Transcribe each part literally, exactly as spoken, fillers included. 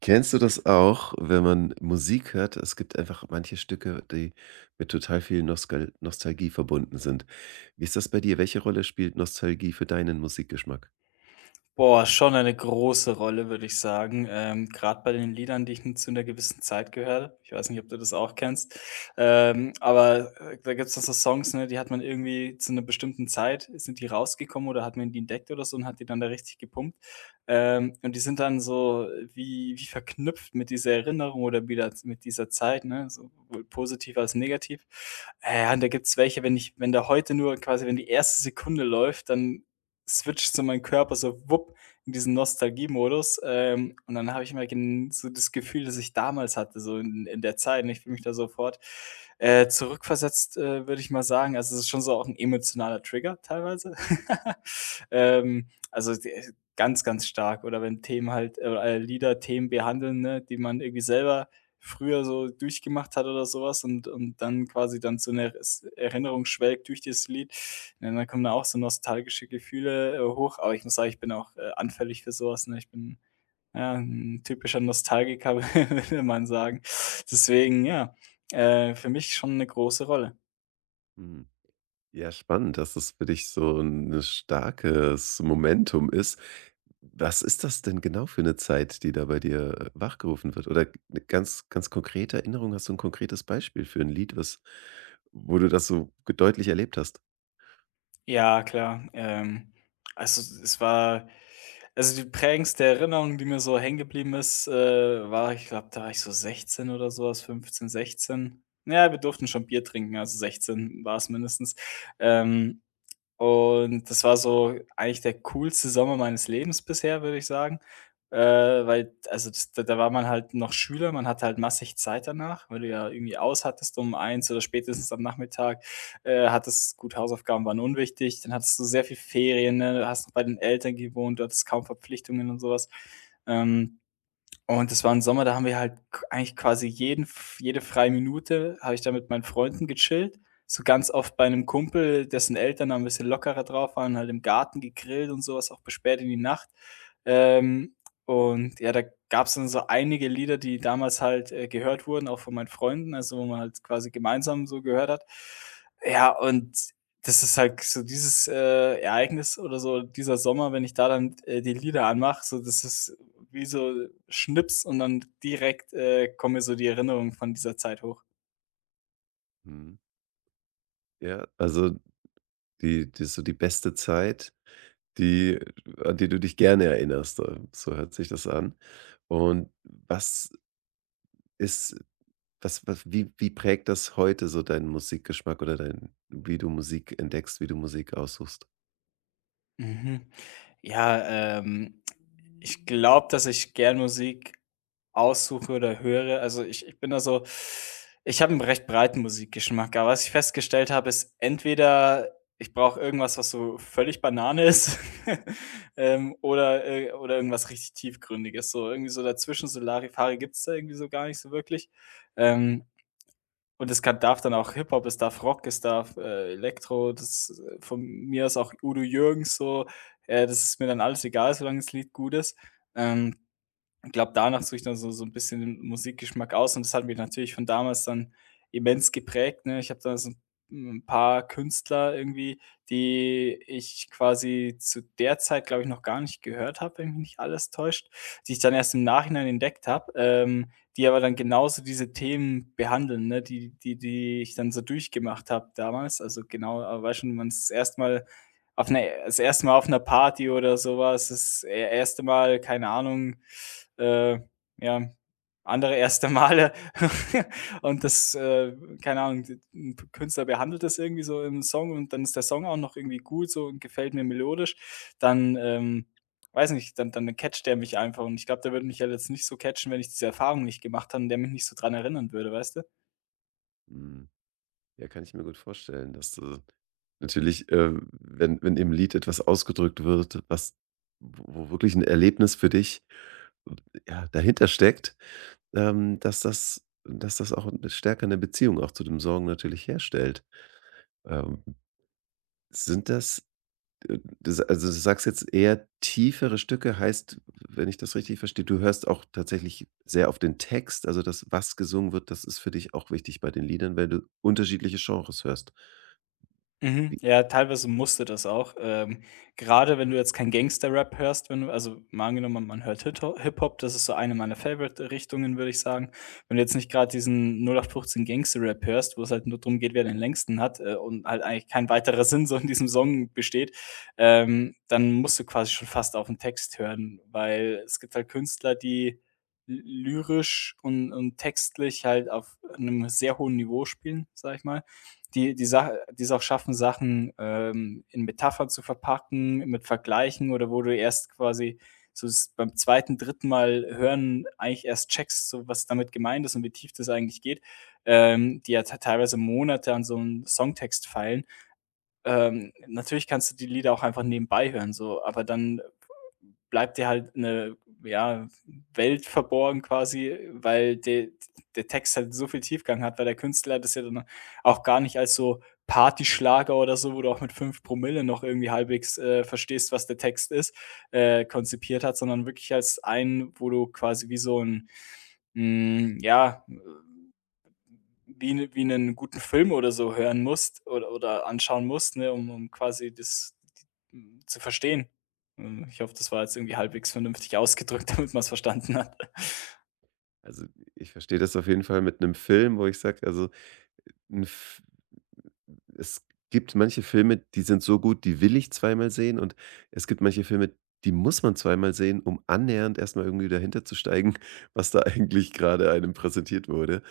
Kennst du das auch, wenn man Musik hört? Es gibt einfach manche Stücke, die mit total viel Nostal Nostalgie verbunden sind. Wie ist das bei dir? Welche Rolle spielt Nostalgie für deinen Musikgeschmack? Boah, schon eine große Rolle, würde ich sagen. Ähm, grad bei den Liedern, die ich 'n zu einer gewissen Zeit gehört habe. Ich weiß nicht, ob du das auch kennst. Ähm, aber, äh, da gibt's dann so Songs, ne, die hat man irgendwie zu einer bestimmten Zeit sind die rausgekommen oder hat man die entdeckt oder so und hat die dann da richtig gepumpt. Ähm, und die sind dann so wie wie verknüpft mit dieser Erinnerung oder wieder mit dieser Zeit, ne, sowohl positiv als negativ. Äh, ja, und da gibt es welche, wenn ich wenn da heute nur quasi wenn die erste Sekunde läuft, dann switcht so mein Körper so wupp in diesen Nostalgiemodus. Ähm, und dann habe ich immer gen so das Gefühl, das ich damals hatte, so in, in der Zeit. Und ich fühle mich da sofort äh, zurückversetzt, äh, würde ich mal sagen. Also es ist schon so auch ein emotionaler Trigger teilweise. ähm, also die- ganz, ganz stark. Oder wenn Themen halt, äh, Lieder Themen behandeln, ne, die man irgendwie selber früher so durchgemacht hat oder sowas und und dann quasi dann zu einer s Erinnerung schwelgt durch dieses Lied. Ja, dann kommen da auch so nostalgische Gefühle, äh, hoch, aber ich muss sagen, ich bin auch, äh, anfällig für sowas. Ne? Ich bin, ja, 'n typischer Nostalgiker, würde man sagen. Deswegen, ja, äh, für mich schon eine große Rolle. Hm. Ja, spannend, dass das für dich so ein ne starkes Momentum ist. Was ist das denn genau für eine Zeit, die da bei dir, äh, wachgerufen wird? Oder 'ne ganz ganz konkrete Erinnerung? Hast du ein konkretes Beispiel für ein Lied, was wo du das so ge deutlich erlebt hast? Ja, klar. Ähm, also, es war also, die prägendste Erinnerung, die mir so hängen geblieben ist, äh, war ich glaube, da war ich so sechzehn oder sowas, fünfzehn sechzehn. Ja, wir durften schon Bier trinken, also sechzehn war es mindestens. Ähm und das war so eigentlich der coolste Sommer meines Lebens bisher, würde ich sagen. Äh, weil also das da da war man halt noch Schüler, man hatte halt massig Zeit danach, weil du ja irgendwie aus hattest um eins oder spätestens am Nachmittag, äh, hattest gut, Hausaufgaben waren unwichtig, dann hattest du sehr viel Ferien, ne? Hast noch bei den Eltern gewohnt, du hattest kaum Verpflichtungen und sowas. Ähm und das war im Sommer, da haben wir halt k eigentlich quasi jeden f jede freie Minute habe ich da mit meinen Freunden gechillt, so ganz oft bei einem Kumpel, dessen Eltern da ein bisschen lockerer drauf waren, halt im Garten gegrillt und sowas auch bis spät in die Nacht. Ähm, und ja, da gab es dann so einige Lieder, die damals halt, äh, gehört wurden, auch von meinen Freunden, also, wo man halt quasi gemeinsam so gehört hat. Ja, und das ist halt so dieses, äh, Ereignis oder so dieser Sommer, wenn ich da dann, äh, die Lieder anmache, so das ist wie so Schnips und dann direkt, äh, kommen mir so die Erinnerungen von dieser Zeit hoch. Mhm. Ja, also die die so die beste Zeit, die an die du dich gerne erinnerst, äh, so hört sich das an. Und was ist was was wie wie prägt das heute so deinen Musikgeschmack oder dein wie du Musik entdeckst, wie du Musik aussuchst? Mhm. Ja, ähm, ich glaube, dass ich gern Musik aussuche oder höre. Also, ich ich bin da so ich habe 'n recht breiten Musikgeschmack, aber was ich festgestellt habe, ist entweder ich brauche irgendwas, was so völlig Banane ist, ähm, oder äh, oder irgendwas richtig Tiefgründiges. So irgendwie so dazwischen, so Larifari gibt's da irgendwie so gar nicht so wirklich. Ähm, Und es kann darf dann auch Hip-Hop, es darf Rock, es darf, äh, Elektro, das äh, von mir ist auch Udo Jürgens so. Äh, das ist mir dann alles egal, solange das Lied gut ist. Ähm, ich glaube, danach suche ich dann so so 'n bisschen den Musikgeschmack aus und das hat mich natürlich von damals dann immens geprägt, ne? Ich habe da so ein paar Künstler irgendwie, die ich quasi zu der Zeit, glaube ich, noch gar nicht gehört habe, wenn mich nicht alles täuscht, die ich dann erst im Nachhinein entdeckt habe, ähm, die aber dann genauso diese Themen behandeln, ne, die die die ich dann so durchgemacht habe damals. Also, genau, äh, weißt schon, wenn man's das erste. Auf 'ner das erste Mal auf einer Party oder sowas das er erste Mal, keine Ahnung, äh, ja, andere erste Male und das, äh, keine Ahnung, d 'n Künstler behandelt das irgendwie so im Song und dann ist der Song auch noch irgendwie gut so und gefällt mir melodisch, dann, ähm, weiß nicht, dann dann catcht der mich einfach und ich glaube, der würde mich ja jetzt nicht so catchen, wenn ich diese Erfahrung nicht gemacht habe und der mich nicht so dran erinnern würde, weißt du? Mhm. Ja, kann ich mir gut vorstellen, dass du natürlich, äh, wenn wenn im Lied etwas ausgedrückt wird, was wo wo wirklich ein Erlebnis für dich, ja, dahinter steckt, ähm, dass das dass das auch 'ne stärker eine Beziehung auch zu dem Sorgen natürlich herstellt. Ähm, Sind das, äh das also, du sagst jetzt eher tiefere Stücke, heißt, wenn ich das richtig verstehe, du hörst auch tatsächlich sehr auf den Text, also das, was gesungen wird, das ist für dich auch wichtig bei den Liedern, weil du unterschiedliche Genres hörst. Mhm. Wie Ja, teilweise musste das auch. Ähm, grade wenn du jetzt kein Gangster-Rap hörst, wenn du also mal angenommen, man hört hit Hip-Hop, das ist so eine meiner Favorite-Richtungen, würde ich sagen. Wenn du jetzt nicht gerade diesen null acht fünfzehn Gangster-Rap hörst, wo es halt nur drum geht, wer den längsten hat, äh, und halt eigentlich kein weiterer Sinn so in diesem Song besteht, ähm, dann musst du quasi schon fast auf den Text hören, weil es gibt halt Künstler, die lyrisch und und textlich halt auf einem sehr hohen Niveau spielen, sag ich mal die die Sache es auch schaffen, Sachen, ähm, in Metaphern zu verpacken, mit Vergleichen oder wo du erst quasi so s beim zweiten dritten Mal hören eigentlich erst checkst, so was damit gemeint ist und wie tief das eigentlich geht, ähm, die ja te teilweise Monate an so 'nem Songtext feilen. Ähm, natürlich kannst du die Lieder auch einfach nebenbei hören so, aber dann bleibt dir halt eine ja, Welt verborgen quasi, weil der der Text halt so viel Tiefgang hat, weil der Künstler das ja dann auch gar nicht als so Partyschlager oder so, wo du auch mit fünf Promille noch irgendwie halbwegs, äh, verstehst, was der Text ist, äh, konzipiert hat, sondern wirklich als einen, wo du quasi wie so ein hm, ja wie 'ne wie einen guten Film oder so hören musst oder oder anschauen musst, ne, um um quasi das d hm, zu verstehen. Hm, ich hoffe, das war jetzt irgendwie halbwegs vernünftig ausgedrückt, damit man es verstanden hat. Also, ich verstehe das auf jeden Fall mit einem Film, wo ich sage, also, 'n F es gibt manche Filme, die sind so gut, die will ich zweimal sehen, und es gibt manche Filme, die muss man zweimal sehen, um annähernd erst mal irgendwie dahinter zu steigen, was da eigentlich gerade einem präsentiert wurde.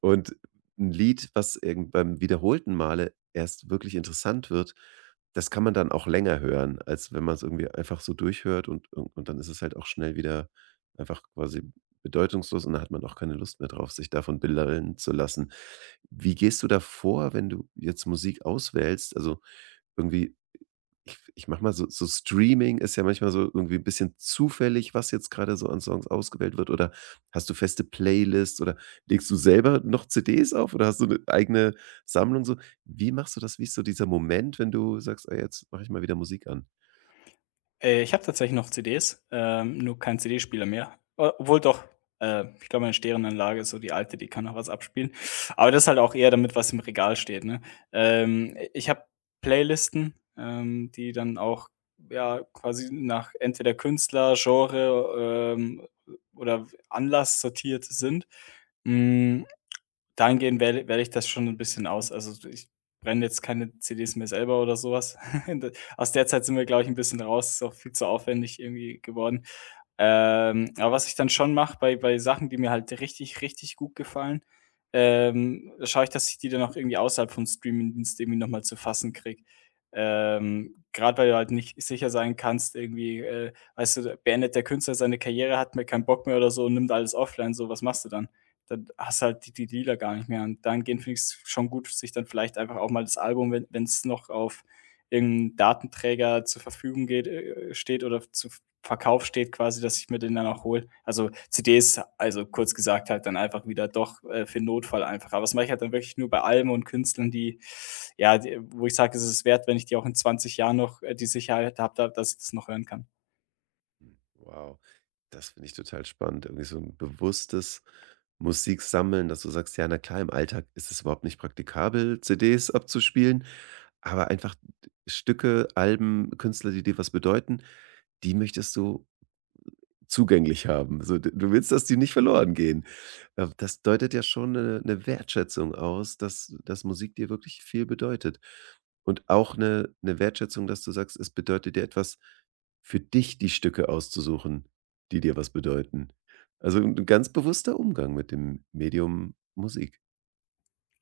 Und ein Lied, was irgend beim wiederholten Male erst wirklich interessant wird, das kann man dann auch länger hören, als wenn man es irgendwie einfach so durchhört, und und und dann ist es halt auch schnell wieder einfach quasi bedeutungslos, und dann hat man auch keine Lust mehr drauf, sich davon bildern zu lassen. Wie gehst du da vor, wenn du jetzt Musik auswählst? Also, irgendwie, ich ich mache mal so so Streaming ist ja manchmal so irgendwie ein bisschen zufällig, was jetzt gerade so an Songs ausgewählt wird, oder hast du feste Playlists, oder legst du selber noch C Ds auf, oder hast du eine eigene Sammlung so? Wie machst du das? Wie ist so dieser Moment, wenn du sagst: „Ah, jetzt mache ich mal wieder Musik an?“ Äh, ich habe tatsächlich noch C Ds, ähm, nur keinen C D-Spieler mehr. O obwohl doch, äh, ich glaube, meine Stereoanlage ist so die alte, die kann noch was abspielen. Aber das ist halt auch eher damit, was im Regal steht, ne? Ähm, ich habe Playlisten, ähm, die dann auch, ja, quasi nach entweder Künstler, Genre, ähm, oder Anlass sortiert sind. Hm, dahingehend wähle wähle ich das schon ein bisschen aus. Also, ich brenne jetzt keine C Ds mehr selber oder sowas. was. Aus der Zeit sind wir, glaube ich, 'n bisschen raus. Ist auch viel zu aufwendig irgendwie geworden. Ähm, aber was ich dann schon mache bei bei Sachen, die mir halt richtig, richtig gut gefallen, ähm, schaue ich, dass ich die dann auch irgendwie außerhalb von Streamingdienst irgendwie noch mal zu fassen kriege. Ähm, grad weil du halt nicht sicher sein kannst irgendwie, äh, weißt du, beendet der Künstler seine Karriere, hat mir keinen Bock mehr oder so und nimmt alles offline, so, was machst du dann? Dann hast du halt die die Dealer gar nicht mehr. Und dahingehend finde ich's schon gut, sich dann vielleicht einfach auch mal das Album, wenn es noch auf irgendeinem Datenträger zur Verfügung geht äh, steht oder zu Verkauf steht quasi, dass ich mir den dann auch hole. Also, C Ds, also kurz gesagt halt dann einfach wieder doch, äh, für 'n Notfall einfach. Aber das mache ich halt dann wirklich nur bei Alben und Künstlern, die ja, die wo ich sage, es ist wert, wenn ich die auch in zwanzig Jahren noch, äh, die Sicherheit habe, dass ich das noch hören kann. Hm, wow, das finde ich total spannend. Irgendwie so ein bewusstes Musik sammeln, dass du sagst: „Ja, na klar, im Alltag ist es überhaupt nicht praktikabel, C Ds abzuspielen, aber einfach Stücke, Alben, Künstler, die dir was bedeuten, die möchtest du zugänglich haben. So, d du willst, dass die nicht verloren gehen.“ Äh, das deutet ja schon eine Wertschätzung aus, dass dass Musik dir wirklich viel bedeutet. Und auch eine Wertschätzung, dass du sagst, es bedeutet dir etwas, für dich die Stücke auszusuchen, die dir was bedeuten. Also ein ganz bewusster Umgang mit dem Medium Musik.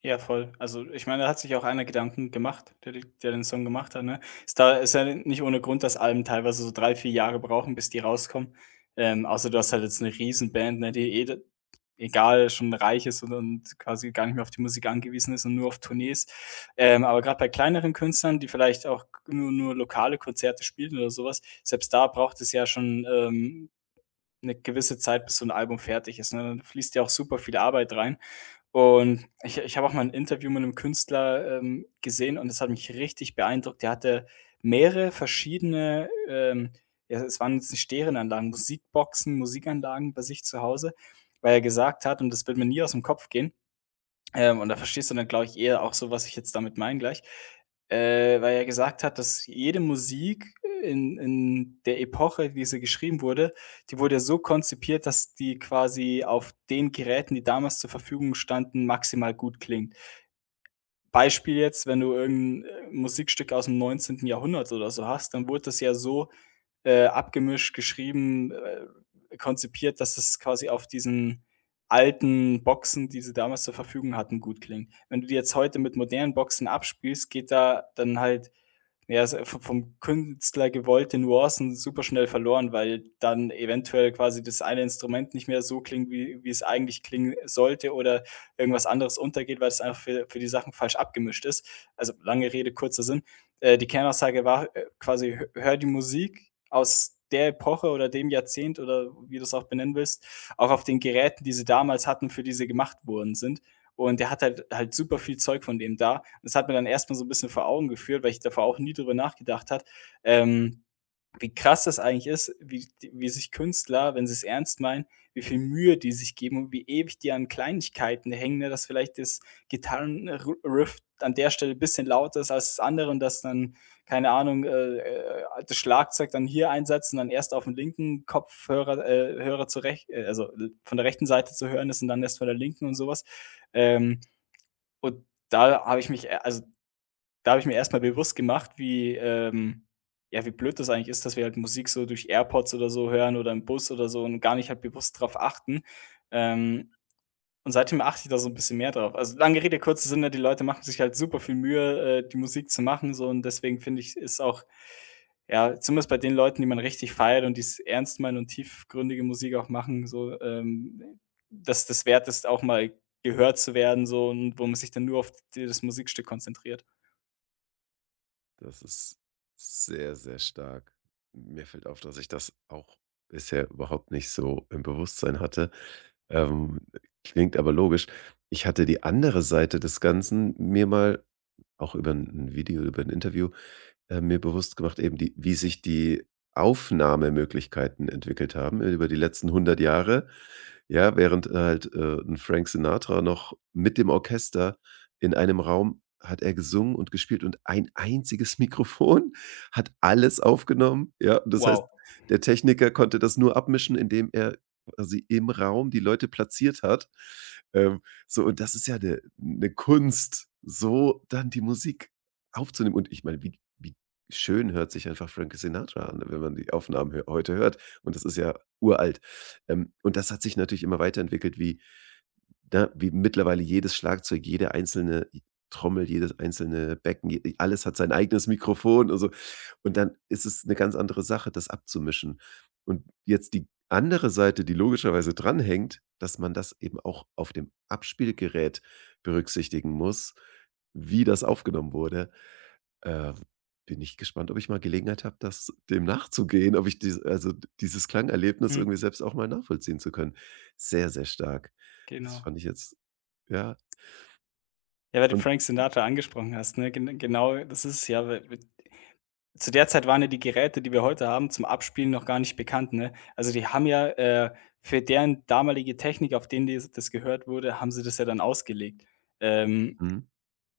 Ja, voll. Also, ich meine, da hat sich auch einer Gedanken gemacht, der de der den Song gemacht hat, ne? Ist da ist ja nicht ohne Grund, dass Alben teilweise so drei vier Jahre brauchen, bis die rauskommen. Ähm, außer du hast halt jetzt 'ne Riesenband, ne, die eh d egal, schon reich ist und und quasi gar nicht mehr auf die Musik angewiesen ist und nur auf Tournees. Ähm, aber gerade bei kleineren Künstlern, die vielleicht auch nur nur lokale Konzerte spielen oder sowas selbst da braucht es ja schon, ähm, 'ne gewisse Zeit, bis so ein Album fertig ist, ne? Dann fließt ja auch super viel Arbeit rein. Und ich ich habe auch mal ein Interview mit einem Künstler, ähm, gesehen und das hat mich richtig beeindruckt. Der hatte mehrere verschiedene, ähm ja, es waren jetzt nicht Stereoanlagen, Musikboxen, Musikanlagen bei sich zu Hause, weil er gesagt hat und das wird mir nie aus dem Kopf gehen, ähm, und da verstehst du dann, glaube ich, eher auch so, was ich jetzt damit meine gleich. Äh, weil er gesagt hat, dass jede Musik in in der Epoche, wie sie geschrieben wurde die wurde ja so konzipiert, dass die quasi auf den Geräten, die damals zur Verfügung standen, maximal gut klingt. Beispiel jetzt, wenn du irgendein 'n, äh, Musikstück aus'm neunzehnten. Jahrhundert oder so hast, dann wurde das ja so äh, abgemischt, geschrieben, äh, konzipiert, dass es quasi auf diesen alten Boxen, die sie damals zur Verfügung hatten, gut klingt. Wenn du die jetzt heute mit modernen Boxen abspielst, geht da dann halt ja, also v vom Künstler gewollte Nuancen superschnell verloren, weil dann eventuell quasi das eine Instrument nicht mehr so klingt, wie wie es eigentlich klingen sollte oder irgendwas anderes untergeht, weil es einfach für für die Sachen falsch abgemischt ist. Also, lange Rede, kurzer Sinn. Äh, die Kernaussage war, äh, quasi: Hö hör die Musik aus der Epoche oder dem Jahrzehnt oder wie du du's auch benennen willst, auch auf den Geräten, die sie damals hatten, für die sie gemacht worden sind. Und der hat halt halt super viel Zeug von dem da. Und das hat mir dann erstmal so ein bisschen vor Augen geführt, weil ich davor auch nie drüber nachgedacht hat, ähm wie krass das eigentlich ist, wie wie sich Künstler, wenn sie es ernst meinen, wie viel Mühe die sich geben und wie ewig die an Kleinigkeiten hängen, ne, dass vielleicht das Gitarrenriff an der Stelle ein bisschen lauter ist als das andere und dass dann, keine Ahnung, äh, äh, das Schlagzeug dann hier einsetzt und dann erst auf dem linken Kopfhörer äh, Hörer zur rech äh, also, von der rechten Seite zu hören ist und dann erst von der linken und sowas. Ähm, und da habe ich mich, äh also da habe ich mir erstmal bewusst gemacht, wie, ähm ja, wie blöd das eigentlich ist, dass wir halt Musik so durch AirPods oder so hören oder im Bus oder so und gar nicht halt bewusst drauf achten. Ähm, und seitdem achte ich da so ein bisschen mehr drauf. Also, lange Rede, kurzer Sinn, ne, die Leute machen sich halt super viel Mühe, äh, die Musik zu machen so, und deswegen finde ich, ist auch ja, zumindest bei den Leuten, die man richtig feiert und die es ernst meinen und tiefgründige Musik auch machen, so, ähm, dass das wert ist, auch mal gehört zu werden so, und wo man sich dann nur auf d das Musikstück konzentriert. Das ist sehr, sehr stark. Mir fällt auf, dass ich das auch bisher überhaupt nicht so im Bewusstsein hatte. Ähm, Klingt aber logisch. Ich hatte die andere Seite des Ganzen mir mal auch über ein Video, über ein Interview, äh, mir bewusst gemacht, eben die wie sich die Aufnahmemöglichkeiten entwickelt haben, äh, über die letzten hundert Jahre. Ja, während äh, halt, äh, 'n Frank Sinatra noch mit dem Orchester in einem Raum, hat er gesungen und gespielt, und ein einziges Mikrofon hat alles aufgenommen, ja? Das heißt, Wow. der Techniker konnte das nur abmischen, indem er quasi im Raum die Leute platziert hat. Ähm, so, und das ist ja eine 'ne Kunst, so dann die Musik aufzunehmen. Und ich meine, wie wie schön hört sich einfach Frank Sinatra an, wenn man die Aufnahmen hö heute hört, und das ist ja uralt. Ähm, und das hat sich natürlich immer weiterentwickelt, wie ne, wie mittlerweile jedes Schlagzeug, jede einzelne Trommel, jedes einzelne Becken, je alles hat sein eigenes Mikrofon und so. Und dann ist es eine ganz andere Sache, das abzumischen. Und jetzt die andere Seite, die logischerweise dranhängt, dass man das eben auch auf dem Abspielgerät berücksichtigen muss, wie das aufgenommen wurde. Äh, Bin ich gespannt, ob ich mal Gelegenheit habe, das dem nachzugehen, ob ich dies also dieses Klangerlebnis Mhm, irgendwie selbst auch mal nachvollziehen zu können. Sehr, sehr stark. Das genau. fand ich jetzt, ja, Ja, weil du und Frank Sinatra angesprochen hast, ne? Gen genau das ist es ja, weil we zu der Zeit waren ja die Geräte, die wir heute haben, zum Abspielen noch gar nicht bekannt, ne? Also, die haben ja, äh, für deren damalige Technik, auf denen die das gehört wurde, haben sie das ja dann ausgelegt. Ähm, mhm,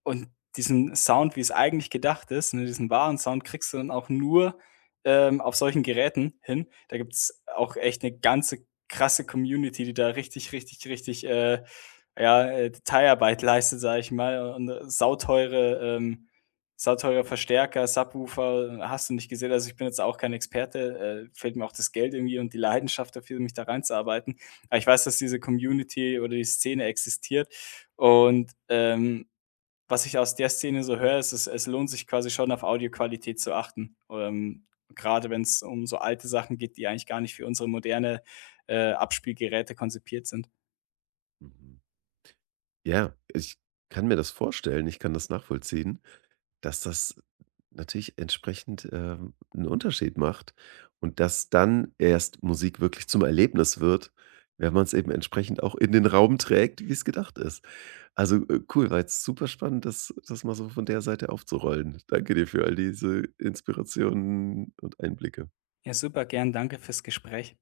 und diesen Sound, wie es eigentlich gedacht ist, ne, diesen wahren Sound kriegst du dann auch nur, ähm, auf solchen Geräten hin. Da gibt's auch echt eine ganze krasse Community, die da richtig, richtig, richtig, äh, ja, äh, Detailarbeit leistet, sage ich mal, und, äh, sauteure ähm, sauteure Verstärker, Subwoofer, hast du nicht gesehen. Also, ich bin jetzt auch kein Experte, äh, fehlt mir auch das Geld irgendwie und die Leidenschaft dafür, mich da reinzuarbeiten. Aber ich weiß, dass diese Community oder die Szene existiert und, ähm, was ich aus der Szene so höre, ist, es es lohnt sich quasi schon, auf Audioqualität zu achten. Ähm, Gerade wenn es um so alte Sachen geht, die eigentlich gar nicht für unsere moderne, äh, Abspielgeräte konzipiert sind. mhm. Ja, ich kann mir das vorstellen, ich kann das nachvollziehen, dass das natürlich entsprechend, ähm, 'n Unterschied macht und dass dann erst Musik wirklich zum Erlebnis wird, wenn man es eben entsprechend auch in den Raum trägt, wie es gedacht ist. Also, äh, cool, war jetzt super spannend, das das mal so von der Seite aufzurollen. Danke dir für all diese Inspirationen und Einblicke. Ja, super, gern. Danke fürs Gespräch.